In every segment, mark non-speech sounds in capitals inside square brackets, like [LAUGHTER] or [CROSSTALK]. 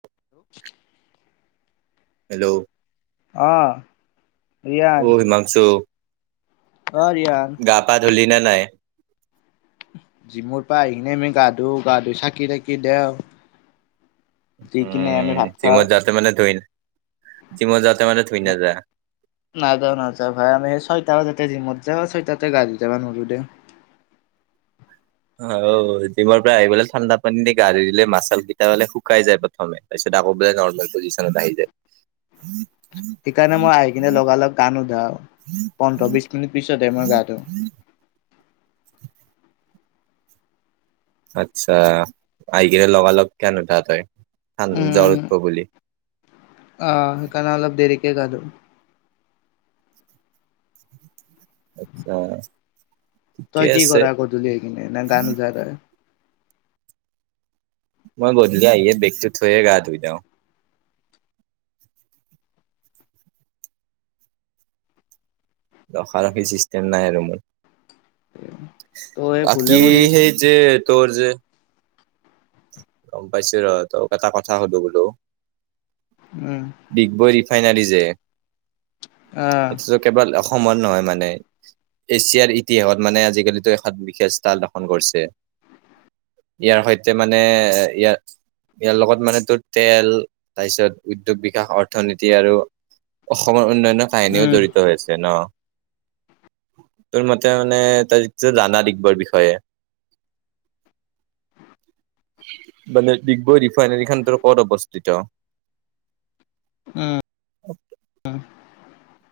Hello [INAUDIBLE] hello. অঁ। অহ' হিমাংছু অ', ৰিয়ান পা ধুলি নে নাই জিমৰ পা আহি কেনে আমি গা ধুওঁ, গা ধুই চাকি তাকি দেওঁ। উম জিমত যাতে মানে ধুই, জিমত যাতে মানে ধুই নাযা? নাাজাওঁ নাযাওঁ ভাই, আমি ছয়টা বাজাতে জিমত যাওঁ। ছয়টাতে গা ধুই যাবা নৰু দে। হও, জিমৰ পৰা আহি বলে ঠাণ্ডা পানী দি গা ধুই দিলি মাচাল কেইটা বলে শুকাই যায় প্ৰথমে, তাৰপিছত আকৌ বোলে নৰ্মেল পজিচনত আহি যায়। সেইকাৰণে মই আহি কিনে লগা লগ গা নোধাউ। পোন্ধৰ বিশ মিনিট পিছতহে মই গা ধুও। আচ্ছা, আহি কিনে লগা লগ গা নুধা তই, আন, জ্বৰ উম, উঠব বুলি। অ', সেইকাৰণে অলপ দেৰিকে গা ধু। আচ্ছা। তই কি কৰা গধূলি আহি কিনে, না গা নুধা তই? মই গধূলি আহিয়ে বেগটো থৈয়ে গা ধুই দেওঁ। ৰখা ৰখি চিষ্টেম নাই আৰু মোৰ। তই ভুলে বাকি কৰি আছ সেই যে, তোৰ যে গম পাইছোঁ ৰ, তোক এটা কথা সোধোঁ বোলো উম, ডিগবৈ ৰিফাইনাৰী যে, অ', এইটোতো কেৱল অস সমন নহয় মানে। এছিয়াৰ ইতিহাসত মানে আজিকালিতো এখন বিশেষ ষ্টাল দসন কৰিছে। ইয়াৰ সৈতে মানে ইয়াৰ ইয়াৰ লগত মানে তো তেল তাৰপিছত উদ্যোগ বিকাশ অৰ্থনীতি আৰু অসমৰ উন্নয়নৰ কাহিনীও উম, জড়িত হৈ আছে ন? তোৰ মতে মানে, তইতো জানা ডিগবৈৰ বিষয়ে [INAUDIBLE] মানে ডিগবৈ ৰিফাইনেৰী খানটোৰ কৰ'ত অৱস্থিত? উম।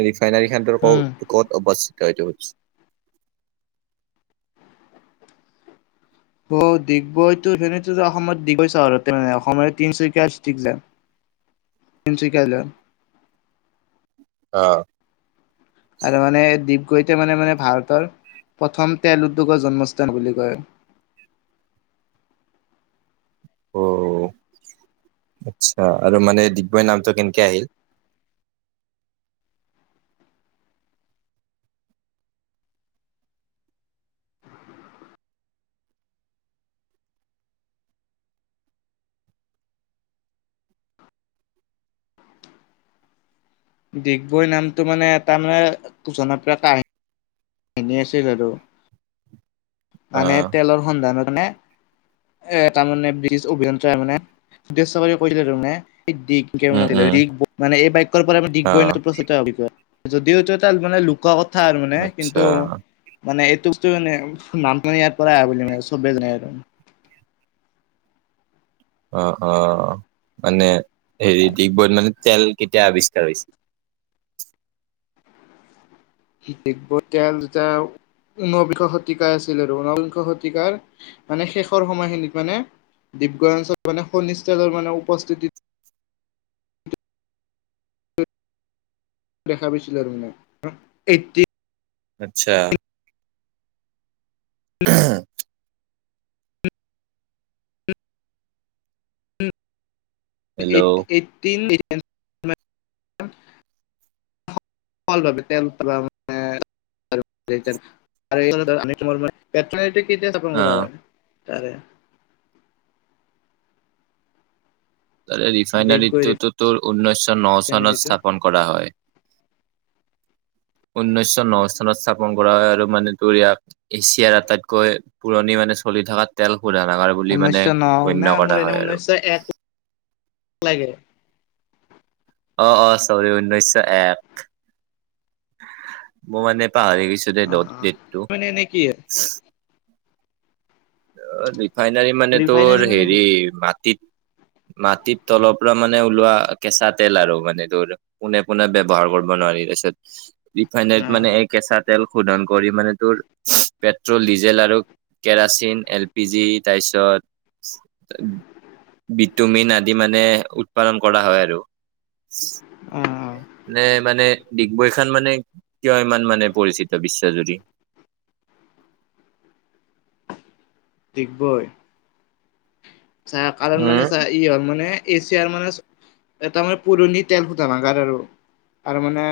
এই ৰিফাইনাৰী খন উম। ক'ত অৱ তয়টো অ' ডিগবৈতো সেনে অসমত ডিগবৈ চহৰতে মানে অসমৰ তিনিচুকীয়াষ্ট্ৰিক্ যায় [INAUDIBLE] তিনিচুকীয়া জিলাৰ অ' আৰু মানে ডিগবৈটোৰ মানে মানে ভাৰতৰ প্ৰথম তেল উদ্যোগৰ জন্মস্থান বুলি কয়। [INAUDIBLE] অহ' আচ্ছা আৰু মানে ডিগবৈ নামটো কেনেকে আহিল? ডিগবৈ নামটো মানে এটা মানে জনপ্ৰিয় কাহিন। এনে আছেগ আৰু অ মানে তেলৰ সন্ধানত মানে এ তাৰমানে ব্ৰিটিছ অভিযন্তাই মানে উদ্দেশ্য কৰি কৰিছিলে টো মানে ডি কে মানে উম [UNINTELLIGIBLE] উম ডিগবৈ এই বাক্যটোৰ অ পৰাই প্ৰচলিত [UNINTELLIGIBLE] যদিওটো তাত মানে লুকোৱা কথা আৰু মানে কিন্তু আচ্ছা মানে এইটো বস্ত মানে নামটো ইয়াৰ পৰা আহ বুলি মানে চবে জানে আৰু অ' অ' মানে হেৰি ডিগবৈত মানে তেল কেতিয়া আৱিষ্কাৰ হৈছিল? ডিগবৈ এতিয়া যাওঁ। ঊনবিংশ শতিকাই আছিল আৰু ঊনবিংশ শতিকাৰ মানে শেষৰ সময়খিনিত মানে [UNINTELLIGIBLE] মানে শনিষ্ঠলৰ মানে উপস্থিতিত। দেখা পাইছিলো আৰু মানে। এ আচ্ছা। [UNINTELLIGIBLE] হেল্ল' [UNINTELLIGIBLE] অ [INAUDIBLE] [INAUDIBLE] [INAUDIBLE] কেতিয়া স্থাপন কৰা হয় তাৰে তাৰে দেৱগৈ ৰিফাইনাৰীটো টো তোৰ ঊনৈছশ ন চনত ৰিফাইনেৰীটো স্থাপন কৰা হয় উনৈছশ ন চনত স্থাপন কৰা হয় আৰু মানে তোৰ ইয়াক এছিয়াৰ আটাইতকৈ পুৰণি মানে। মানে চলি থকা তেল। শোধনাগাৰ বুলি মানে ঊনৈছশ ন না গণ্য মোৰ কৰা এনে হয় আৰু। ঊনৈছশ এক লাগে অ' অ' চৰি ঊনৈশ এক মোৰ মানে পাহৰি গৈছো দে অ দত অ দেটটো। মানে এনে কি অ' ৰিফাইনাৰী মানে তোৰ ৰিফাইনাৰী মানে হেৰি কি অ মাটিত। মাটিত তলৰ পৰা মানে ওলোৱা কেঁচা তেল আৰু মানে তোৰ পোনে পোনে ব্যৱহাৰ কৰিব নোৱাৰিলে। তাৰপিছত। ৰিফাইনেৰিত মানে এই কেঁচা তেল শোধন কৰি মানে তোৰ পেট্ৰল ডিজেল আৰু কেৰাচিন। বিজি তাৰপিছত বিটোমিন আদি মানে উৎপাদন কৰা হয় আৰু। অ অ নে মানে। ডিগবৈ খন মানে কিয় ইমান মানে পৰিচিত বিশ্বজুৰি। [INAUDIBLE] ডিগবৈ। চা, কাৰণ মানে উম চা ই হয় মানে এছিয়াৰ মানে এটা মানে পুৰণি তেল সোধনাগাৰ আৰু তাৰ মানে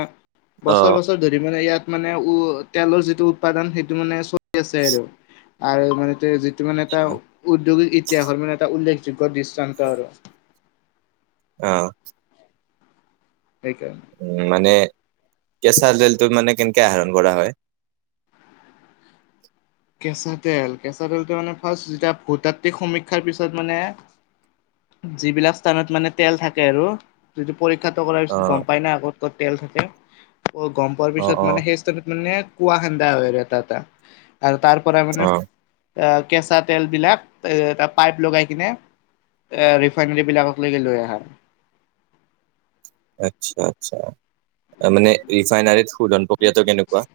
অ বছৰ- বছৰ ধৰি মানে ইয়াত মানে উ তেলৰ যিটো উৎপাদন সেইটো মানে চলি আছে আৰু আৰু মানে যিটো মানে এটা উদ্যোগিক ইতিহাসৰ মানে এটা উল্লেখযোগ্য দৃষ্টান্ত আৰু অ' সেইেটোৱে। উম, মানে কেঁচা জেলটো মানে কেনেকে আহৰণ কৰা হয়। কেঁচা তেল, কেঁচা তেলটো মানে ফাৰ্ষ্ট যেতিয়া ভূতাত্ত্বিক সমীক্ষাৰ পিছত মানে যিবিলাক স্থানত মানে তেল থাকে আৰু যিটো পৰীক্ষাটো কৰাৰ অ পিছত গম পাই না ক'ত ক'ত তেল থাকে' গম পোৱাৰ অ পিছত অ মানে সেই চাইদত মানে কুৱা খান্দা হয় আৰু এটা এটা আৰু তাৰ পৰা মানে অ এ কেঁচা তেল বিলাক এ এটা পাইপ লগাই কিনে এ ৰিফাইনেৰী বিলাকক লৈকে লৈ আহা আচ্ছা, আচ্ছা, মানে ৰিফাইনাৰীত শোধন প্ৰক্ৰিয়াটো কেনেকুৱা?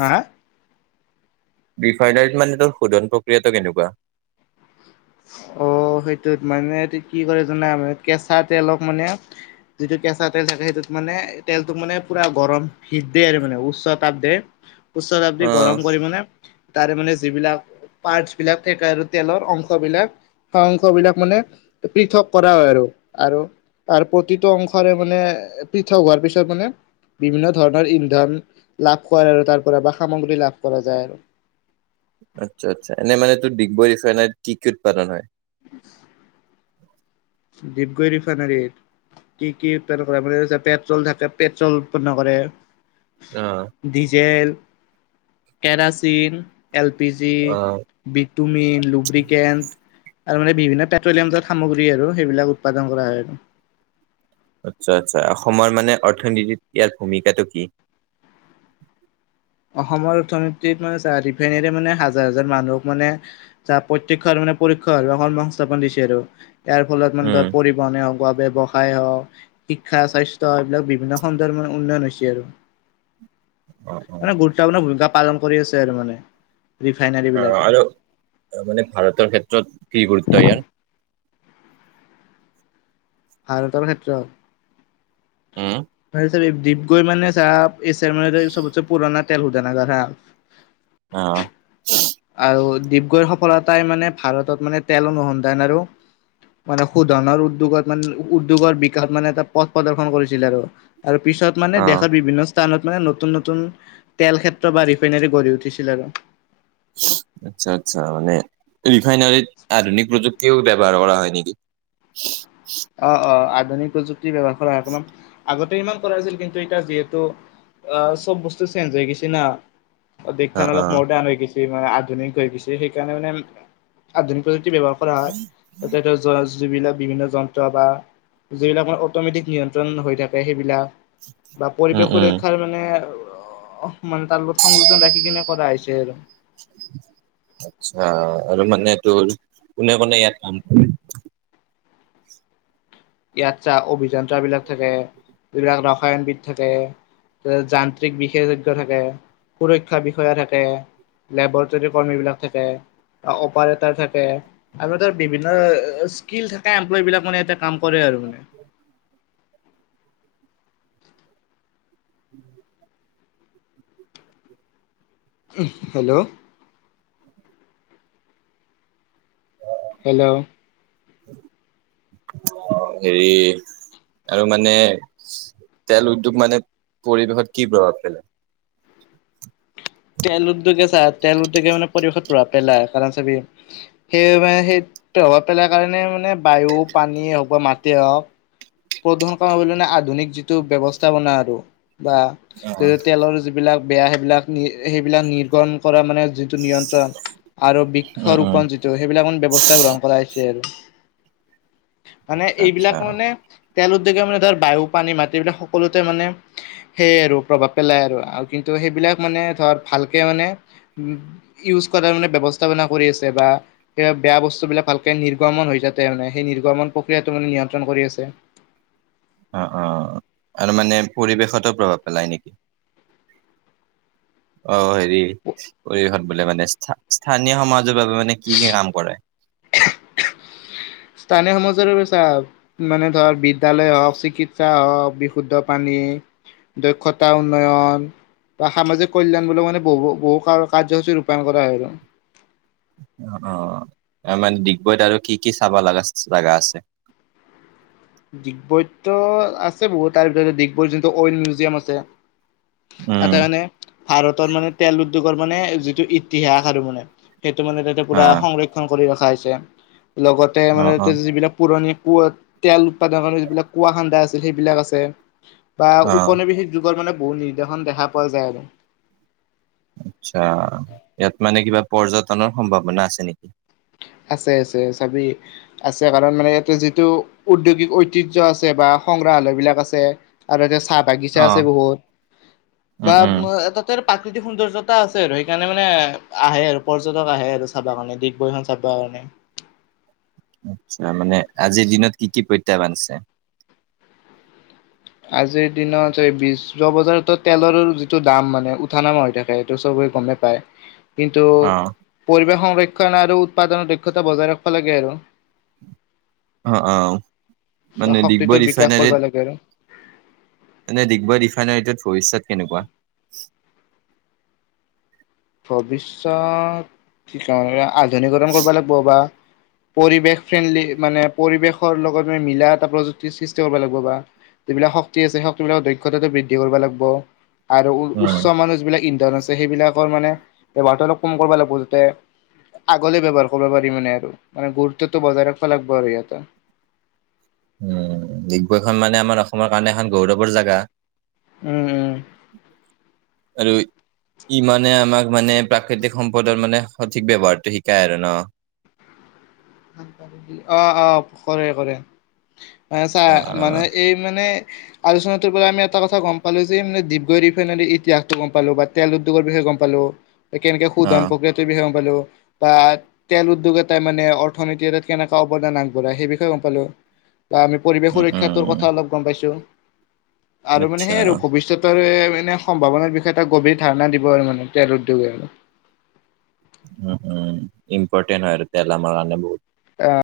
হা? ৰিফাইনাৰীত মানে তোৰ শোধন প্ৰক্ৰিয়াটো কেনেকুৱা? অ সেইটোত মানে এই কি কৰে জানা মানে কেঁচা তেলক মানে যিটো কেঁচা তেল থাকে সেইটোত মানে তেলটোক মানে পুৰা গৰম হিট দেই আৰু মানে উচ্চ তাপ দিয়ে। উচ্তাচাপ দি গৰম অ' কৰি মানে তাৰে মানে যিবিলাক পাৰ্টছ বিলাক থাকে আৰু তেলৰ অংশ বিলাক অংশ বিলাক মানে পৃথক কৰা হয় আৰু আৰু তাৰ প্ৰতিটো অংশৰে মানে পৃথক হোৱাৰ পিছত মানে বিভিন্ন ধৰণৰ ইন্ধন লাভ কৰে আৰু তাৰ পৰা বা সামগ্ৰী লাভ কৰা যায় আৰু আচ্ছা, আচ্ছা, এনে মানে তোৰ ডিগবৈ ৰিফাইনাৰীত কি কি উৎপাদন হয়? [INAUDIBLE] ডিপগুৈ ৰিফাইনাৰী কি, কি উৎপাদন্ন কৰে মানে পেট্ৰল থাকে, পেট্ৰল উৎপন্ন কৰে অ' diesel kerosene L P G অ' ভটমিন লুব্ৰিকেণ্ট আৰু মানে বিভিন্ন পেট্ৰলিয়ামাত সামগ্ৰী আৰু সেইবিলাক উৎপাদন কৰা হয় আৰু আচ্ছা, আচ্ছা, অসমৰ মানে অৰ্থনীতিত ইয়াৰ ভূমিকাটো কি? [INAUDIBLE] অসমৰ অৰ্থনীতিত মানে ৰিফাইনেী মানে হাজাৰ, হাজাৰ মানুহক মানে প্ৰত্যক্ষ মানে কৰ্ম সংস্থাপন দিছে আৰু ইয়াৰ ফলত মানে উম ধৰ পৰিবহনে হৱ সহায় হক শিক্ষা স্বাস্থ্য এইবিলাক বিভিন্ন খন্দৰ মান উন্নয়ন হৈছে আৰু উ, মানে গুৰুত্বপূৰ্ণ ভূমিকা পালন কৰি আছে আৰু মানে ৰিফাইনাৰী আহ, বিলাকে আৰু মানে ভাৰতৰ ক্ষেত্ৰত কি গুৰুত্ব ইয়াৰ। ভাৰতৰ ক্ষেত্ৰত উম ভ চ দীপ গৈ মানে চাহ এছিয়াৰ মানে চবতে পুৰণা তেল শোধনাগাৰ হা অ', আৰু দীপ গৈ সফলতাই মানে ভাৰতত মানে তেল অনুসন্ধান আৰু মানে শোধনৰ উদ্যোগত মানে উদ্যোগৰ বিকাশ মানে এটা পথ প্ৰদৰ্শন কৰিছিলে আৰু আৰু পিছত মানে অ' দেশৰ বিভিন্ন স্থানত মানে নতুন নতুন তেল ক্ষেত্ৰ বা ৰিফাইনোৰী গঢ়ি উঠিছিল আৰু আচ্ছা, আচ্ছা, মানে ৰিফাইনাৰীত আধুনিক প্ৰযুক্তিও ব্যৱহাৰ কৰা হয় নেকি? [INAUDIBLE] অ, অ, আধুনিক প্ৰযুক্তিৰ ব্যৱহাৰ কৰা অকমান আগতে ইমান কৰাছিল কিন্তু এতিয়া যিহেতু অ চব বস্তু চেঞ্জ হৈ গৈছে না দেশখনান অ' অলপ অ' মডাৰ্ণ হৈ গৈছে মানে আধুনিক হৈ গৈছে সেইকাৰণে মানে আধুনিকুক্ত ব্যৱহাৰ কৰা হয় য বিলাক বিভিন্ন যন্ত্ৰ বা যিবিলাক অটমেটিক নিয়ন্ত্ৰণ হৈ থাকে সেইবিলাক বা উম পৰিৱেশ উম সুৰক্ষাৰ মানে মানে তাৰ লগত সংযোজন ৰাখি কিনে কৰা হৈছে আৰু [UNINTELLIGIBLE] আচ্ছা, আৰু মানে তোৰ কোনে, কোনে ইয়াত কাম কৰে ইয়াত চা অভিযন্ত্ৰ বিলাক থাকে যিবিলাক ৰাসায়নবিদ থাকে যান্ত্ৰিক বিশেষজ্ঞ থাকে সুৰক্ষা বিষয়া থাকে লেবৰেটৰীৰ কৰ্মীবলাক থাকে অপাৰেটৰ থাকে আৰু ই বিভিন্ন স্কিল থাকে এমপ্লয় বিলাক মে ই কাম কৰে আৰু মানে উম হেল্ল', হেল্ল', হেৰি আৰু মানে তেল উদ্যোগ মানে পৰিৱেশত কি প্ৰভাৱ পেলাই তেল উদ্যোগে চা তেল উদ্যোগে মানে পৰিৱেশত প্ৰভাৱ পেলাই চি সেই মানে সেই প্ৰভাৱ পেলাৰ কাৰণে মানে বায়ু পানীয়ে হওক বা মাটি প্ৰদন কৰা আধুনিক যিটো ব্যৱস্থাপনা আৰু বা য তেলৰ যিবিলাক বেয়া সেইবিলাক নি সেইবিলাক নিৰ্গণ কৰা মানে নিয়ন্ত্ৰণ আৰু উম, উম, বৃক্ষৰূপোন যিটো সেইবিলাক ব্যয়ৱস্থা গ্ৰহণ কৰা হৈছে আৰু মানে আচ্ছা, আচ্ছা, এইবিলাক মানে তেল উদ্যগে মানে ধাৰ বায়ু পানী মাটি বিলাক সকলোতে মানে সেয় আৰু প্ৰভাৱ পেলাই আৰু কিন্তু তো সেইবিলাক মানে ধৰ ভালকৈ মানে ইউজ কৰাৰ মানে ব্যৱস্থাপনা কৰি আছে বা সেই বেয়া বস্তুবিলাক ভালকে নিৰ্গমন হৈ যাতে মানে সেই নিৰ্গমন প্ৰক্ৰিয়াটো মানে নিয়ন্ত্ৰণ কৰি আছে। অ', -অ' আৰু মানে পৰিৱেশতো প্ৰভাৱ পেলায় নেকি? অ' হেৰি পৰিৱেশত বোলে মানে স্থানীয় সমাজৰ বাবে মানে কি, কি কাম কৰে। স্থানীয় সমাজৰ চা মানে ধৰ বিদ্যালয় হওঁক, চিকিৎসা হওক। বিশুদ্ধ পানী দক্ষতা উন্নয়ন। বা সামাজিক কল্যাণ বুলিও মানে বহু-বহু কাৰ্যসূচী ৰূপায়ন কৰা হয় আৰু অ', -অ' ত মানে ডিগবৈত আৰু কি, কি চাব লগা জাগা আছে। [INAUDIBLE] ডিগবৈদতো আছে বহুত তাৰ ভিতৰ ডিগবৈ যোনটো অইল মিউজিয়াম আছে। উম, তাতে মানে ভাৰতৰ মানে তেল উদ্যোগৰ মানে যিটো ইতিহাস আৰু মানে সেইটো মানে তাতে পূৰা অ', সংৰক্ষণ কৰি ৰখা হৈছে লগতে মানে অ', তাতে অ'। যিবিলাক পুৰণি কুঁৱা তেল উৎপাদন যিবিলাক কুঁৱা খান্দা আছিল, সেইবিলাক আছে। বা অ', ঔনিৱেশিক যুগৰ মানে বহুত নিৰ্দেশন দেখা পোৱা যায় আৰু আচ্ছা ইয়াত মানে কিবা পৰ্যটনৰ সম্ভাৱনা আছে নেকি? আছে আছে চাবি আছে, কাৰণ মানে ইয়াতে যিটো উদ্যোগিক ঐতিহ্য আছে বা সংগ্ৰাহালয় বিলাক আছে আৰু চাহ বাগিচা আছে অ', বহুত উম, বা উম, তাতে। প্ৰাকৃতিক সৌন্দৰ্যতা আছে আৰু সেইকাৰণে মানে আহে আৰু পৰ্যটক আহে আৰু চাবা কাৰণে চাবৰ কাৰণে আচ্ছা মানে আজিৰ দিনত কি, কি প্ৰত্যাহ্বান আছে। আজিৰ দিনত এই বিশ যোৱা বজাৰত তেলৰো যিটো দাম মানে উঠা, নামা হৈ থাকে সিটো চব গমেই পায়। কিন্তু অ', পৰিৱেশ সংৰক্ষণ আৰু উৎপাদনৰ দক্ষতা বজাই ৰাখবা লাগে আৰু অ', -অ'। বা মানে ডিগবৈ শক্তিটোৰ বিকাশ কৰিব ৰিফাইনাৰীত লাগে আৰু মানে ডিগবৈ ৰিফাইনাৰীটোত। ভবিষ্যত কেনেকুৱা? ভৱিষ্যত কি আধুনিকৰণ কৰিব লাগিব বা পৰিৱেশ ফ্ৰেণ্ডলি মানে পৰিৱেশৰ লগত মিলা এটা প্ৰযুক্তিৰ সৃষ্টি কৰিব লাগিব বা যিবিলাক শক্তি আছে, সেই শক্তিবিলাকৰ দক্ষতাটো বৃদ্ধি কৰিব লাগিব। আৰু উম, উচ্চ মানুহ যিবিলাক ইন্ধন আছে, সেইবিলাকৰ মানে ব্যৱহাৰটো অলপ কম কৰিব লাগিব যাতে আগলে ব্যৱহাৰ কৰিব পাৰি মানে আৰু মানে গুৰুত্বটো বজাই ৰাখিব লাগিব আৰু সিহঁতে। উম ডিগবৈখন মানে আমাৰ অসমৰ কাৰণে এখন গৌৰৱৰ জেগা। উম-উম। আৰু ই মানে আমাক মানে প্ৰাকৃতিক সম্পদৰ মানে সঠিক ব্যৱহাৰটো শিকায় আৰু ন'। [INAUDIBLE] অ', -অ' কৰে, কৰে চা অ', মানে অ', এই মানে আলোচনাটোৰ পৰা আমি এটা কথা গম পালো যে মানে ডিগবৈ ৰিফাইনাৰী ইতিাসতটো গম পালো বা তেল উদ্যোগৰ বিষয়ে গম পালো, এতিয়া শোধন অ', প্ৰক্ৰিয়াটো গম পালো, আ তেল উদ্যোগ এটাই মানে অৰ্থ অৰ্থনীতি এটাত কেনেকুৱা অৱদান আগবঢ়াই, সেই বিষয়ে গম পালো। বা আমি পৰিৱেশ উম, সুৰক্ষাটোৰ কথা উম, অলপ গম পাইছো। আৰু মানে আচ্ছা, সেই আৰু ভৱিষ্যত আৰু সম্ভাৱনাৰ বিষয়ে এটা গভীৰ ধাৰণা দিব আৰু মানে তেওঁৰ উদ্যোগে আৰু উম, উম ইম্প'ৰ্টেণ্ট হয় আৰু তেলা আমাৰাে বহুত অ'।